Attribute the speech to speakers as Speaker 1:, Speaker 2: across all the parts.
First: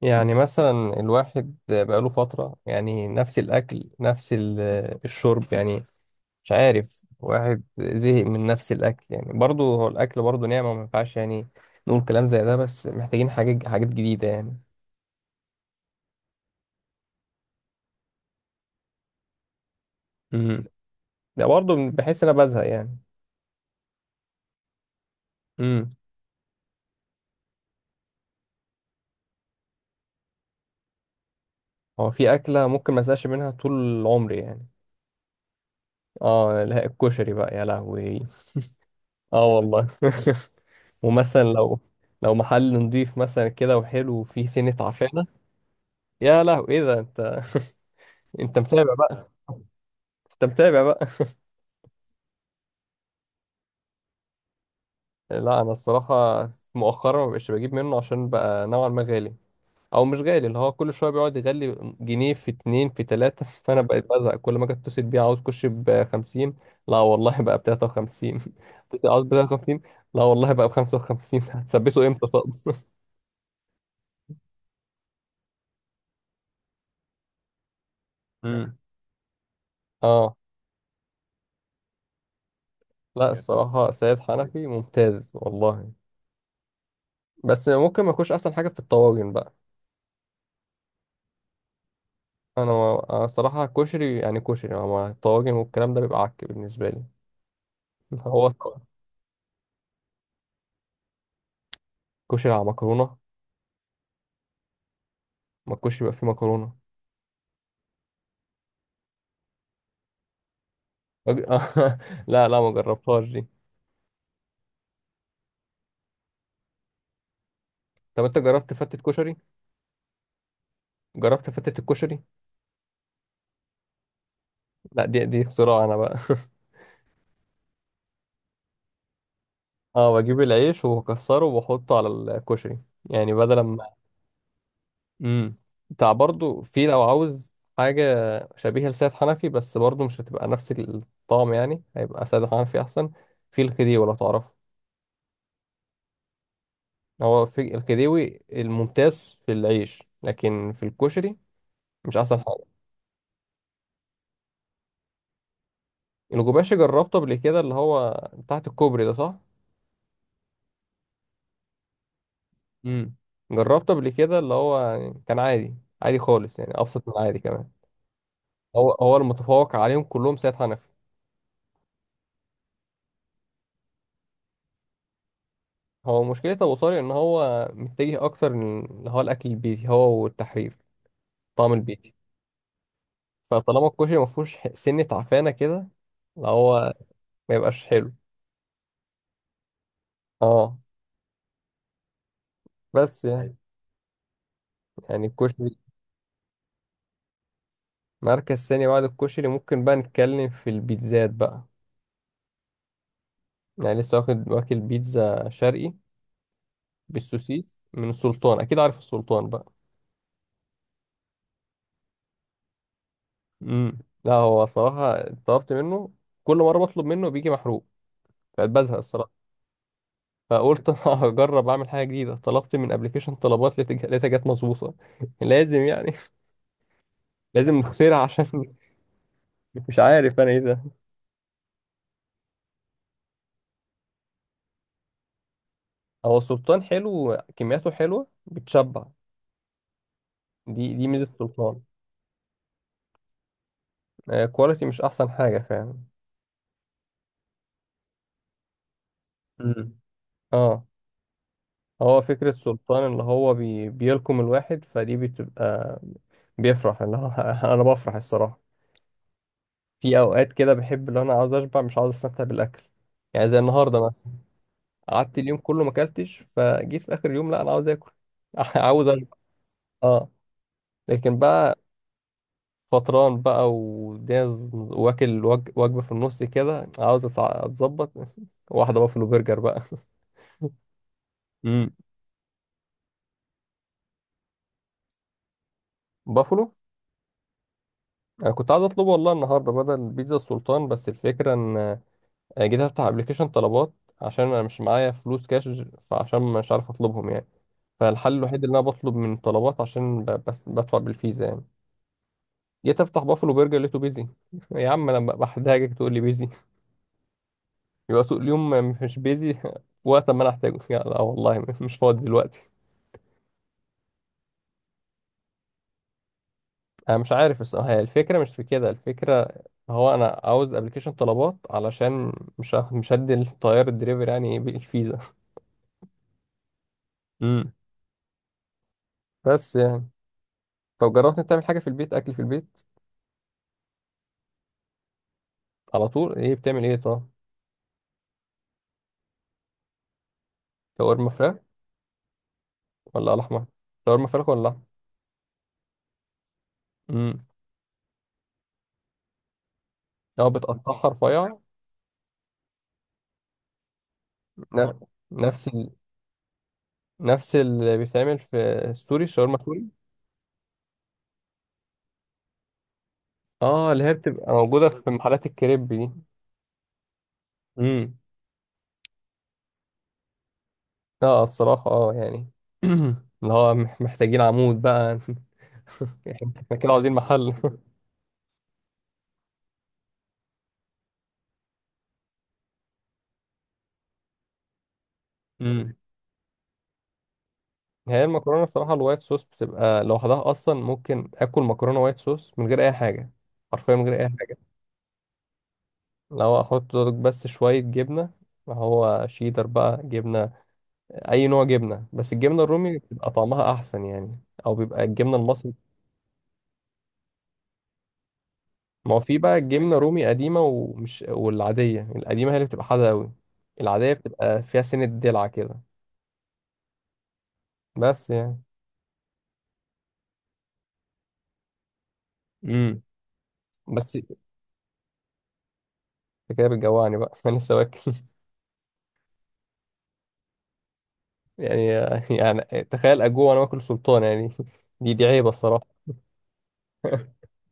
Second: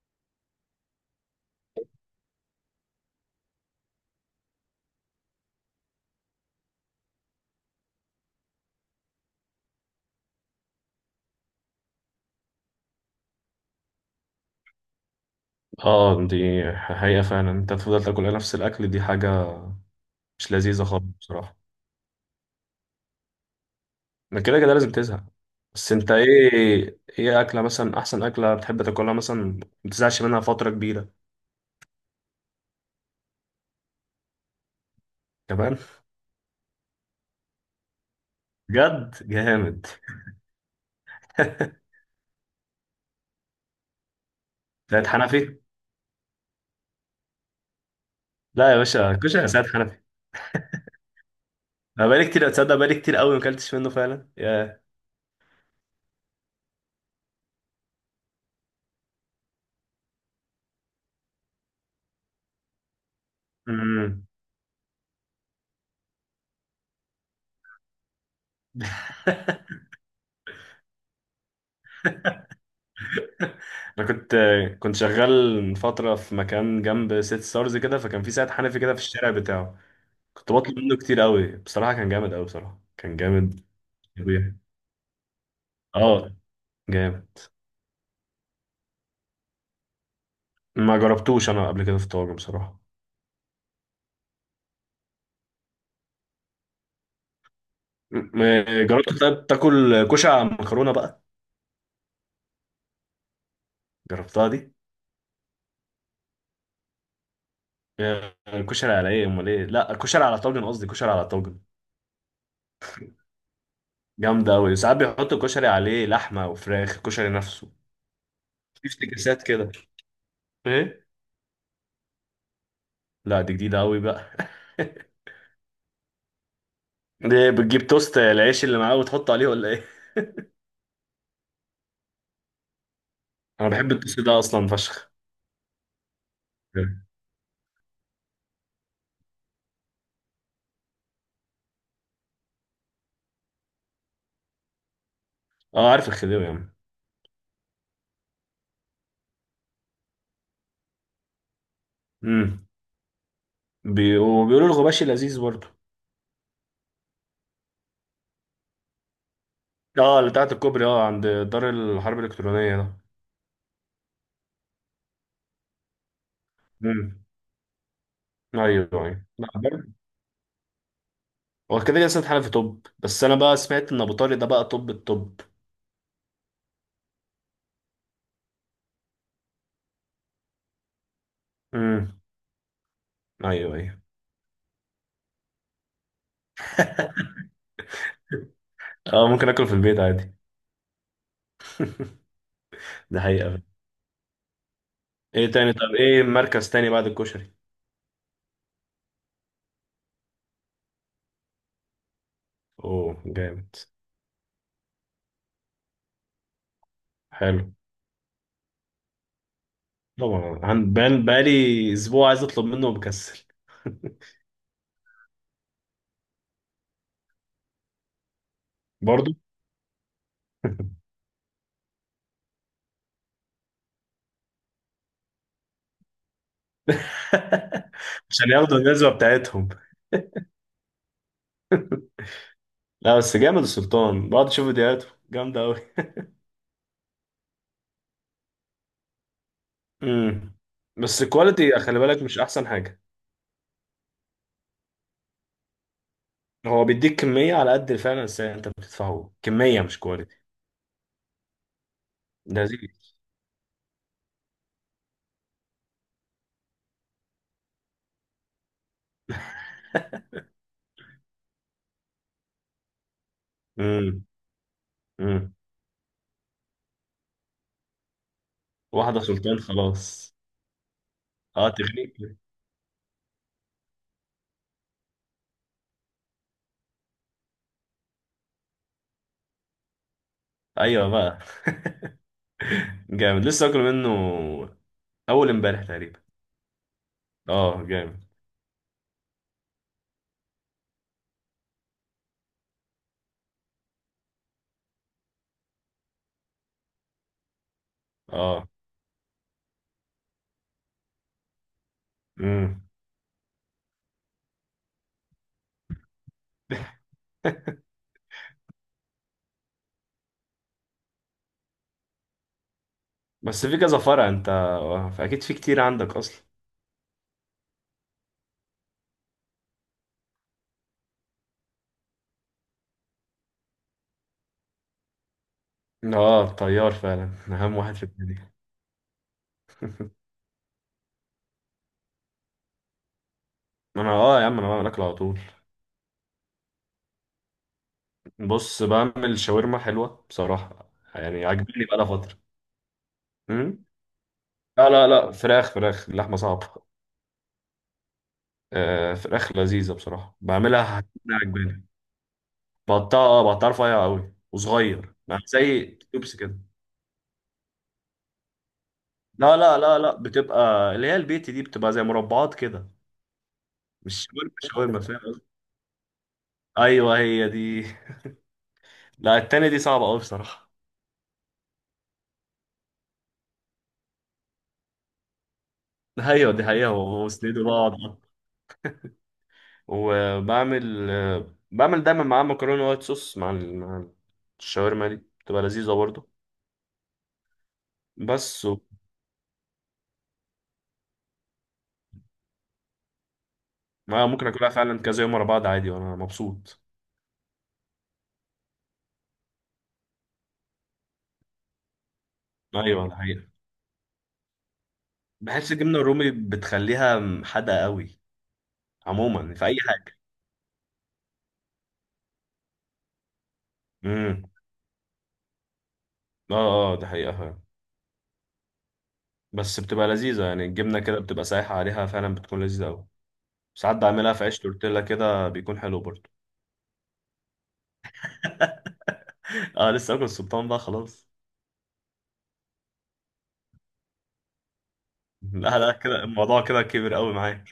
Speaker 1: يعني مثلا الواحد بقاله فترة يعني نفس الأكل نفس الشرب يعني. مش عارف، واحد زهق من نفس الأكل يعني، برضه هو الأكل برضه نعمة، ما ينفعش يعني نقول كلام زي ده، بس محتاجين حاجات جديدة يعني.
Speaker 2: اه، دي حقيقة فعلا. انت تفضل تاكل نفس الاكل، دي حاجة مش
Speaker 1: امم
Speaker 2: لذيذة خالص
Speaker 1: ده
Speaker 2: بصراحة.
Speaker 1: برضه بحس إن أنا بزهق يعني.
Speaker 2: من كده كده لازم تزهق. بس
Speaker 1: امم
Speaker 2: انت ايه اكلة مثلا، احسن اكلة بتحب تاكلها مثلا ما تزهقش منها فترة كبيرة؟
Speaker 1: هو في أكلة ممكن ما أزهقش منها طول عمري يعني.
Speaker 2: كمان؟
Speaker 1: اه لا، الكشري بقى يا لهوي.
Speaker 2: بجد
Speaker 1: اه والله.
Speaker 2: جامد.
Speaker 1: ومثلا لو لو محل نضيف مثلا كده وحلو وفيه سنة
Speaker 2: سيد
Speaker 1: عفانة.
Speaker 2: حنفي.
Speaker 1: يا لهوي، ايه ده انت؟ انت
Speaker 2: لا يا
Speaker 1: متابع
Speaker 2: باشا،
Speaker 1: بقى؟
Speaker 2: كشري يا سيد حنفي.
Speaker 1: انت متابع بقى؟
Speaker 2: انا بقالي كتير، اتصدق بقالي كتير قوي ما اكلتش منه فعلا يا...
Speaker 1: لا، انا الصراحه مؤخرا ما بقتش بجيب منه عشان بقى نوعا ما غالي. او مش غالي، اللي هو كل شويه بيقعد يغلي، جنيه في اتنين في تلاته. فانا بقيت
Speaker 2: امم.
Speaker 1: بزهق كل ما اجي اتصل بيه، عاوز كوش ب 50. لا والله، بقى ب 53. عاوز ب 53. لا والله، بقى ب 55. هتثبته امتى طب؟
Speaker 2: انا كنت شغال من فترة في مكان جنب سيت ستارز كده، فكان في سيد
Speaker 1: امم
Speaker 2: حنفي كده في الشارع بتاعه.
Speaker 1: اه
Speaker 2: كنت بطلب منه كتير قوي بصراحة، كان جامد قوي بصراحة، كان
Speaker 1: لا،
Speaker 2: جامد.
Speaker 1: الصراحه سيد
Speaker 2: طبيعي.
Speaker 1: حنفي ممتاز والله.
Speaker 2: اه، جامد.
Speaker 1: بس ممكن ما يكونش احسن حاجه في الطواجن بقى.
Speaker 2: ما جربتوش انا قبل كده في الطواجن بصراحة.
Speaker 1: انا الصراحه كشري يعني، كشري مع الطواجن والكلام ده بيبقى عك بالنسبه لي. هو
Speaker 2: جربت. طيب تاكل كشري مكرونة بقى؟
Speaker 1: كشري على مكرونه؟
Speaker 2: جربتها دي؟
Speaker 1: ما الكشري يبقى فيه مكرونه.
Speaker 2: يا الكشري على ايه امال؟ ايه؟ لا، الكشري على طاجن، قصدي كشري على
Speaker 1: أج-
Speaker 2: طاجن.
Speaker 1: لا لا، ما جربتهاش دي.
Speaker 2: جامدة قوي، ساعات بيحطوا الكشري عليه لحمة وفراخ، الكشري نفسه
Speaker 1: طب انت جربت
Speaker 2: في
Speaker 1: فتة كشري؟
Speaker 2: افتكاسات كده. ايه.
Speaker 1: جربت فتة الكشري؟
Speaker 2: لا، دي جديدة قوي بقى.
Speaker 1: لا، دي اختراع انا بقى.
Speaker 2: دي بتجيب توست العيش اللي معاه وتحطه عليه ولا ايه؟
Speaker 1: اه، بجيب العيش وبكسره وبحطه على الكشري، يعني بدل
Speaker 2: انا
Speaker 1: ما…
Speaker 2: بحب التوست ده اصلا فشخ.
Speaker 1: امم بتاع برضو في لو عاوز حاجه شبيهه لسيد حنفي، بس برضو مش هتبقى نفس الطعم، يعني هيبقى سيد حنفي احسن. في الخديوي لو تعرفه.
Speaker 2: اه عارف الخديوي يا عم.
Speaker 1: هو في الخديوي الممتاز في العيش، لكن في الكشري مش احسن حاجه.
Speaker 2: امم. وبيقولوا الغباشي لذيذ برضه.
Speaker 1: الجوباشي جربته قبل كده، اللي هو تحت الكوبري ده، صح؟
Speaker 2: اه، اللي بتاعت الكوبري، اه، عند دار الحرب الالكترونيه ده.
Speaker 1: امم جربته قبل كده، اللي هو يعني كان عادي، عادي خالص، يعني ابسط من
Speaker 2: امم.
Speaker 1: العادي كمان.
Speaker 2: ايوه
Speaker 1: هو هو
Speaker 2: ايوه، لا
Speaker 1: المتفوق
Speaker 2: برضه.
Speaker 1: عليهم كلهم سيد حنفي.
Speaker 2: هو كده كده سيد حنفي توب، بس انا بقى سمعت ان ابو طارق ده بقى توب التوب.
Speaker 1: هو مشكله ابو طارق ان هو متجه اكتر اللي هو الاكل البيتي، هو والتحرير، طعم البيتي.
Speaker 2: امم. ايوه
Speaker 1: فطالما
Speaker 2: ايوه.
Speaker 1: الكشري ما فيهوش سنه تعفانه كده، اللي هو ما يبقاش حلو.
Speaker 2: اه، ممكن اكله في البيت عادي.
Speaker 1: اه،
Speaker 2: ده
Speaker 1: بس يعني
Speaker 2: حقيقه.
Speaker 1: يعني
Speaker 2: ايه تاني؟
Speaker 1: الكشري…
Speaker 2: طب ايه مركز تاني بعد الكشري؟
Speaker 1: مركز ثاني بعد الكشري ممكن بقى نتكلم في البيتزات بقى.
Speaker 2: اوه جامد.
Speaker 1: يعني لسه واخد واكل بيتزا شرقي
Speaker 2: حلو.
Speaker 1: بالسوسيس من السلطان، اكيد عارف السلطان بقى.
Speaker 2: طبعا بقالي اسبوع عايز اطلب منه ومكسل.
Speaker 1: امم لا، هو صراحة طلبت منه، كل مرة بطلب منه بيجي محروق، فبزهق
Speaker 2: برضه.
Speaker 1: الصراحة. فقلت أنا هجرب اعمل حاجة جديدة، طلبت من ابلكيشن طلبات، لقيت لقيتها جت مظبوطة. لازم يعني. لازم نخترع عشان…
Speaker 2: عشان ياخدوا الجزوه بتاعتهم.
Speaker 1: مش عارف انا ايه ده.
Speaker 2: لا، بس جامد السلطان، بقعد اشوف فيديوهاته جامده قوي.
Speaker 1: هو السلطان حلو، كمياته حلوة بتشبع.
Speaker 2: امم.
Speaker 1: دي
Speaker 2: بس
Speaker 1: ميزة
Speaker 2: الكواليتي
Speaker 1: السلطان.
Speaker 2: خلي بالك مش احسن حاجه.
Speaker 1: آه، كواليتي مش احسن حاجة فعلا.
Speaker 2: هو بيديك كميه على قد فعلا، بس انت بتدفعه كميه
Speaker 1: مم.
Speaker 2: مش كواليتي.
Speaker 1: اه. هو فكرة
Speaker 2: لذيذ.
Speaker 1: سلطان اللي هو بيلكم الواحد، فدي بتبقى بيفرح، اللي هو انا بفرح الصراحة. في اوقات كده بحب اللي انا عاوز اشبع، مش عاوز استمتع بالاكل، يعني زي النهاردة
Speaker 2: امم.
Speaker 1: مثلا. قعدت
Speaker 2: امم.
Speaker 1: اليوم كله ما اكلتش، فجيت في اخر اليوم، لا انا عاوز اكل. عاوز
Speaker 2: واحده
Speaker 1: اشبع.
Speaker 2: سلطان
Speaker 1: اه،
Speaker 2: خلاص.
Speaker 1: لكن
Speaker 2: اه
Speaker 1: بقى
Speaker 2: تغنيك.
Speaker 1: فطران بقى والدنيا واكل وجبة في النص كده، عاوز اتظبط. واحدة بافلو برجر بقى.
Speaker 2: ايوه بقى.
Speaker 1: امم
Speaker 2: جامد، لسه اكل منه اول امبارح تقريبا.
Speaker 1: بافلو.
Speaker 2: اه جامد.
Speaker 1: انا كنت عايز اطلبه والله النهارده بدل بيتزا السلطان، بس الفكره ان آه، جيت افتح ابلكيشن طلبات عشان انا مش معايا فلوس كاش، فعشان مش عارف اطلبهم يعني. فالحل الوحيد
Speaker 2: اه.
Speaker 1: اللي انا بطلب من طلبات عشان بدفع بالفيزا يعني.
Speaker 2: امم.
Speaker 1: جيت افتح بافلو برجر لقيته بيزي. يا عم انا بحتاجك تقول لي بيزي، يبقى سوق اليوم. مش بيزي وقت ما انا احتاجه؟ لا لا والله، مش فاضي دلوقتي.
Speaker 2: بس في كذا فرع انت، اكيد في كتير عندك اصلا.
Speaker 1: انا مش عارف الصراحه، هي الفكره مش في كده الفكره. هو انا عاوز ابلكيشن طلبات علشان مش هدي الطيار الدليفري يعني إيه بالفيزا.
Speaker 2: اه، الطيار فعلا
Speaker 1: امم
Speaker 2: اهم واحد في الدنيا.
Speaker 1: بس يعني… طب جربت انت تعمل حاجه في البيت، اكل في البيت؟
Speaker 2: ما انا اه يا عم انا بعمل اكل على طول.
Speaker 1: على طول ايه بتعمل، ايه طب؟
Speaker 2: بص، بعمل شاورما حلوه بصراحه،
Speaker 1: شاورما
Speaker 2: يعني
Speaker 1: فراخ
Speaker 2: عاجبني بقالها فتره.
Speaker 1: ولا على احمر؟
Speaker 2: امم.
Speaker 1: شاورما فراخ ولا
Speaker 2: لا
Speaker 1: لحمه؟
Speaker 2: لا لا، فراخ فراخ، اللحمه صعبه.
Speaker 1: امم
Speaker 2: آه، فراخ لذيذه بصراحه
Speaker 1: اه،
Speaker 2: بعملها.
Speaker 1: بتقطعها رفيع؟
Speaker 2: عجباني. بقطعها، اه بقطعها رفيع قوي
Speaker 1: ن-
Speaker 2: وصغير، يعني
Speaker 1: نفس
Speaker 2: زي توبس كده.
Speaker 1: نفس اللي بيتعمل في السوري، الشاورما
Speaker 2: لا لا
Speaker 1: السوري؟
Speaker 2: لا لا، بتبقى اللي هي البيت دي بتبقى زي مربعات كده.
Speaker 1: اه، اللي هي
Speaker 2: مش
Speaker 1: بتبقى
Speaker 2: شاورما
Speaker 1: موجوده
Speaker 2: شاورما،
Speaker 1: في
Speaker 2: فاهم قصدي؟
Speaker 1: محلات الكريب دي.
Speaker 2: ايوه هي دي.
Speaker 1: امم
Speaker 2: لا، التانية دي صعبه قوي بصراحه.
Speaker 1: اه الصراحه، اه يعني اللي هو محتاجين عمود بقى.
Speaker 2: ايوه، دي
Speaker 1: احنا
Speaker 2: حقيقه
Speaker 1: كده عاوزين محل.
Speaker 2: واسنده بقى. وبعمل آه، بعمل دايما معاه مكرونة وايت صوص مع مع الشاورما، دي بتبقى لذيذة
Speaker 1: امم
Speaker 2: برضه.
Speaker 1: هي المكرونه
Speaker 2: بس و...
Speaker 1: بصراحه الوايت صوص بتبقى لوحدها اصلا، ممكن اكل مكرونه وايت صوص من غير اي حاجه، حرفيا من غير
Speaker 2: آه،
Speaker 1: اي
Speaker 2: ممكن
Speaker 1: حاجه.
Speaker 2: اكلها فعلا كذا يوم ورا بعض عادي وانا
Speaker 1: لو
Speaker 2: مبسوط.
Speaker 1: احط بس شويه جبنه، ما هو شيدر بقى جبنه، اي نوع جبنه، بس الجبنه الرومي
Speaker 2: ايوه
Speaker 1: بتبقى
Speaker 2: الحقيقة.
Speaker 1: طعمها احسن يعني، او بيبقى الجبنه
Speaker 2: بحس
Speaker 1: المصري.
Speaker 2: الجبنة الرومي بتخليها حادقة قوي.
Speaker 1: ما هو في
Speaker 2: عموما
Speaker 1: بقى
Speaker 2: في اي
Speaker 1: الجبنه
Speaker 2: حاجة.
Speaker 1: رومي قديمه ومش… والعاديه القديمه هي اللي بتبقى حادقه قوي. العاديه
Speaker 2: امم.
Speaker 1: بتبقى فيها سنه دلع كده.
Speaker 2: اه اه، ده حقيقة فعلا.
Speaker 1: بس يعني…
Speaker 2: بس بتبقى لذيذة يعني، الجبنة كده بتبقى سايحة عليها فعلا، بتكون لذيذة
Speaker 1: امم
Speaker 2: قوي. ساعات
Speaker 1: بس
Speaker 2: بعملها في عيش تورتيلا كده، بيكون حلو برضه.
Speaker 1: انت كده بتجوعني بقى. انا لسه واكل
Speaker 2: اه لسه اكل السلطان بقى خلاص.
Speaker 1: يعني. يعني تخيل اجوع وانا باكل سلطان يعني. دي عيبه
Speaker 2: لا
Speaker 1: الصراحه.
Speaker 2: لا، كده الموضوع كده كبر قوي معايا.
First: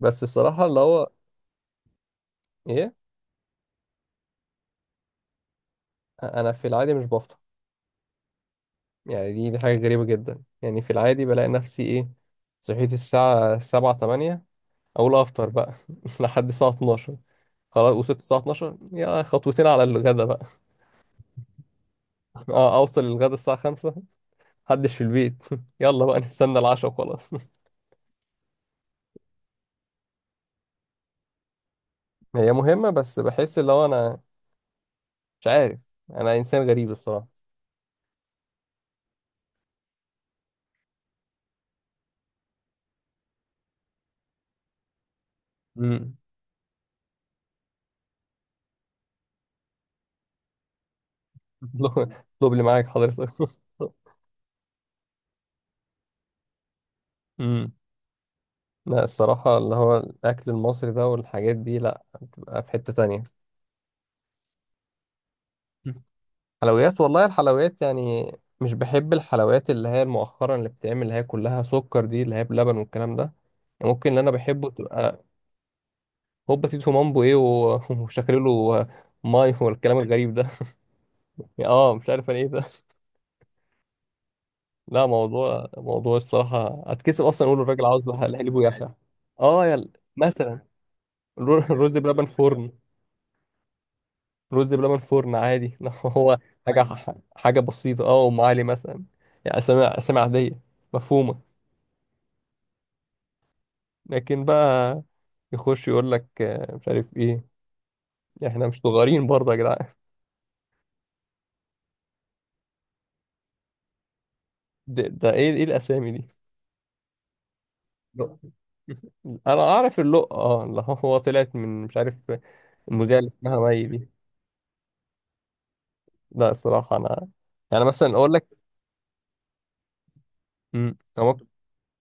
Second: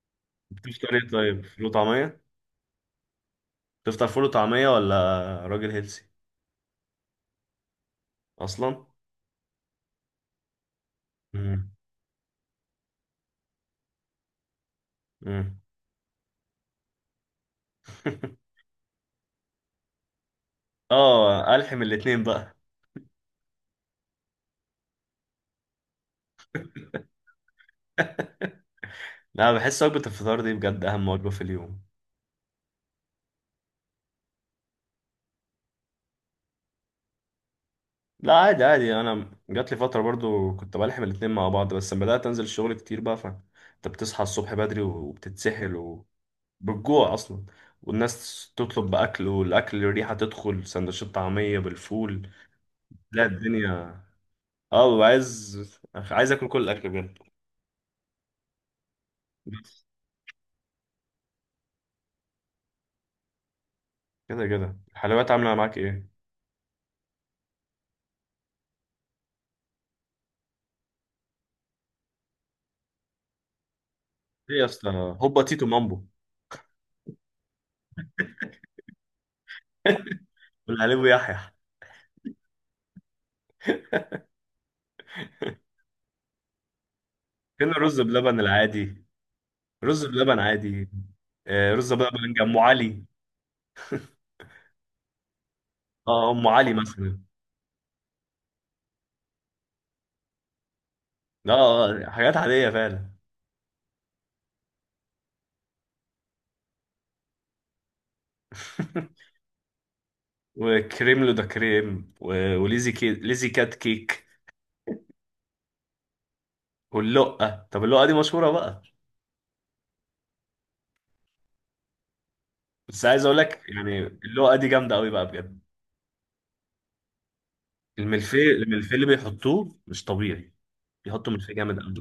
Speaker 1: بس الصراحه اللي
Speaker 2: بتفطر ايه؟
Speaker 1: هو
Speaker 2: طيب فول وطعمية؟
Speaker 1: ايه…
Speaker 2: تفطر فول وطعمية ولا؟ راجل هيلسي
Speaker 1: انا في العادي مش بفطر.
Speaker 2: اصلا.
Speaker 1: يعني دي حاجه غريبه جدا، يعني في العادي بلاقي
Speaker 2: مم.
Speaker 1: نفسي ايه، صحيت الساعه 7 8، اقول افطر
Speaker 2: مم.
Speaker 1: بقى. لحد الساعه 12، خلاص وصلت الساعه 12، يا خطوتين على الغدا بقى.
Speaker 2: اه، الحم الاتنين بقى.
Speaker 1: اه، اوصل للغدا الساعه 5، محدش في البيت. يلا بقى نستنى العشاء وخلاص.
Speaker 2: لا بحس وجبة الفطار دي بجد اهم وجبة في اليوم.
Speaker 1: هي مهمه، بس بحس اللي هو انا مش عارف، انا انسان غريب.
Speaker 2: لا عادي عادي، انا جات لي فترة برضو كنت بلحم الاتنين مع بعض، بس لما بدأت انزل الشغل كتير بقى، فانت بتصحى الصبح بدري وبتتسحل
Speaker 1: الصراحه
Speaker 2: وبالجوع اصلا، والناس تطلب بأكل والأكل الريحة تدخل سندوتشات طعمية بالفول.
Speaker 1: دبل معاك
Speaker 2: لا
Speaker 1: حضرتك.
Speaker 2: الدنيا. اه، ببقى عايز اكل كل الاكل.
Speaker 1: امم لا الصراحة
Speaker 2: بجد.
Speaker 1: اللي هو الأكل المصري ده والحاجات دي، لا بتبقى في حتة تانية.
Speaker 2: كده كده الحلويات عامله معاك ايه؟
Speaker 1: حلويات، والله الحلويات يعني مش بحب الحلويات اللي هي مؤخرا اللي بتتعمل، اللي هي كلها سكر دي، اللي هي بلبن والكلام ده. يعني ممكن اللي أنا
Speaker 2: ايه يا
Speaker 1: بحبه
Speaker 2: اسطى،
Speaker 1: تبقى…
Speaker 2: هوبا تيتو مامبو؟
Speaker 1: هوبا تيتو مامبو إيه وشكله له ماي والكلام الغريب ده؟
Speaker 2: والحليب يحيى.
Speaker 1: اه، مش عارف انا ايه ده. لا، موضوع الصراحة اتكسف اصلا اقول
Speaker 2: فين
Speaker 1: الراجل
Speaker 2: الرز
Speaker 1: عاوز
Speaker 2: بلبن
Speaker 1: لحليب ويحيى.
Speaker 2: العادي؟
Speaker 1: اه يا
Speaker 2: رز بلبن
Speaker 1: مثلا
Speaker 2: عادي. آه، رز
Speaker 1: الرز بلبن
Speaker 2: بلبن ام
Speaker 1: فرن،
Speaker 2: علي.
Speaker 1: رز بلبن فرن عادي. لو
Speaker 2: اه
Speaker 1: هو
Speaker 2: ام علي
Speaker 1: حاجة،
Speaker 2: مثلا.
Speaker 1: حاجة بسيطة، اه أم علي مثلا. يعني أسامي عادية،
Speaker 2: اه،
Speaker 1: مفهومة.
Speaker 2: حاجات عاديه فعلا.
Speaker 1: لكن بقى يخش يقول لك آه، مش عارف إيه، إحنا مش صغيرين برضه يا جدعان.
Speaker 2: وكريم لو ده كريم، ليزي كات كيك.
Speaker 1: ده إيه؟ إيه الأسامي دي؟
Speaker 2: واللقه. طب اللقه دي
Speaker 1: لأ.
Speaker 2: مشهوره بقى.
Speaker 1: أنا أعرف اللقة، اه اللي هو طلعت من مش عارف،
Speaker 2: بس
Speaker 1: المذيعة
Speaker 2: عايز
Speaker 1: اللي
Speaker 2: اقول
Speaker 1: اسمها
Speaker 2: لك
Speaker 1: مي
Speaker 2: يعني
Speaker 1: دي.
Speaker 2: اللقه دي جامده قوي بقى بجد.
Speaker 1: لا الصراحة أنا يعني مثلا أقول لك…
Speaker 2: الملفيه اللي بيحطوه مش طبيعي،
Speaker 1: مم، هو
Speaker 2: بيحطوا
Speaker 1: ممكن…
Speaker 2: ملفيه جامد قوي.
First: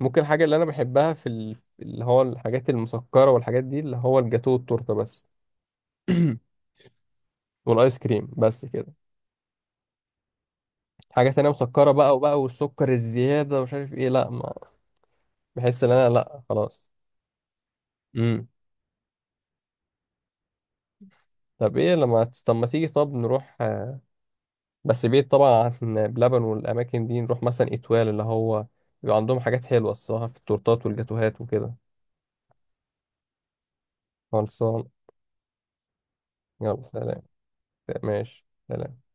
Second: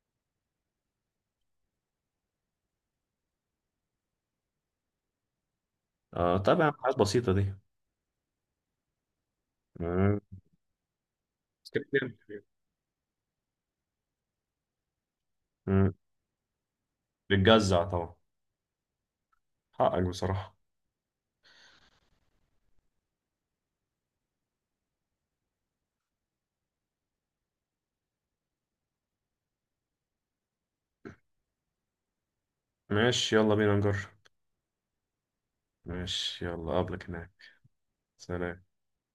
Speaker 1: ممكن الحاجة اللي أنا بحبها في اللي هو الحاجات المسكرة والحاجات دي، اللي هو الجاتو والتورتة بس.
Speaker 2: اه طبعا، حاجات بسيطه دي.
Speaker 1: والايس كريم، بس كده.
Speaker 2: آه.
Speaker 1: حاجه تانية مسكره
Speaker 2: سكرتير.
Speaker 1: بقى وبقى، والسكر الزياده ومش عارف ايه، لا ما بحس ان
Speaker 2: مم.
Speaker 1: انا، لا خلاص.
Speaker 2: بتجزع طبعا.
Speaker 1: امم
Speaker 2: حقك بصراحة.
Speaker 1: طب ايه لما… طب ما تيجي طب نروح آه، بس بعيد طبعا عن بلبن والاماكن دي، نروح مثلا اتوال اللي هو بيبقى عندهم حاجات حلوه الصراحه في التورتات والجاتوهات وكده.
Speaker 2: ماشي يلا بينا نجرب.
Speaker 1: خلصان.
Speaker 2: ماشي يلا،
Speaker 1: يلا
Speaker 2: قبلك
Speaker 1: سلام.
Speaker 2: هناك.
Speaker 1: ماشي
Speaker 2: سلام.
Speaker 1: سلام.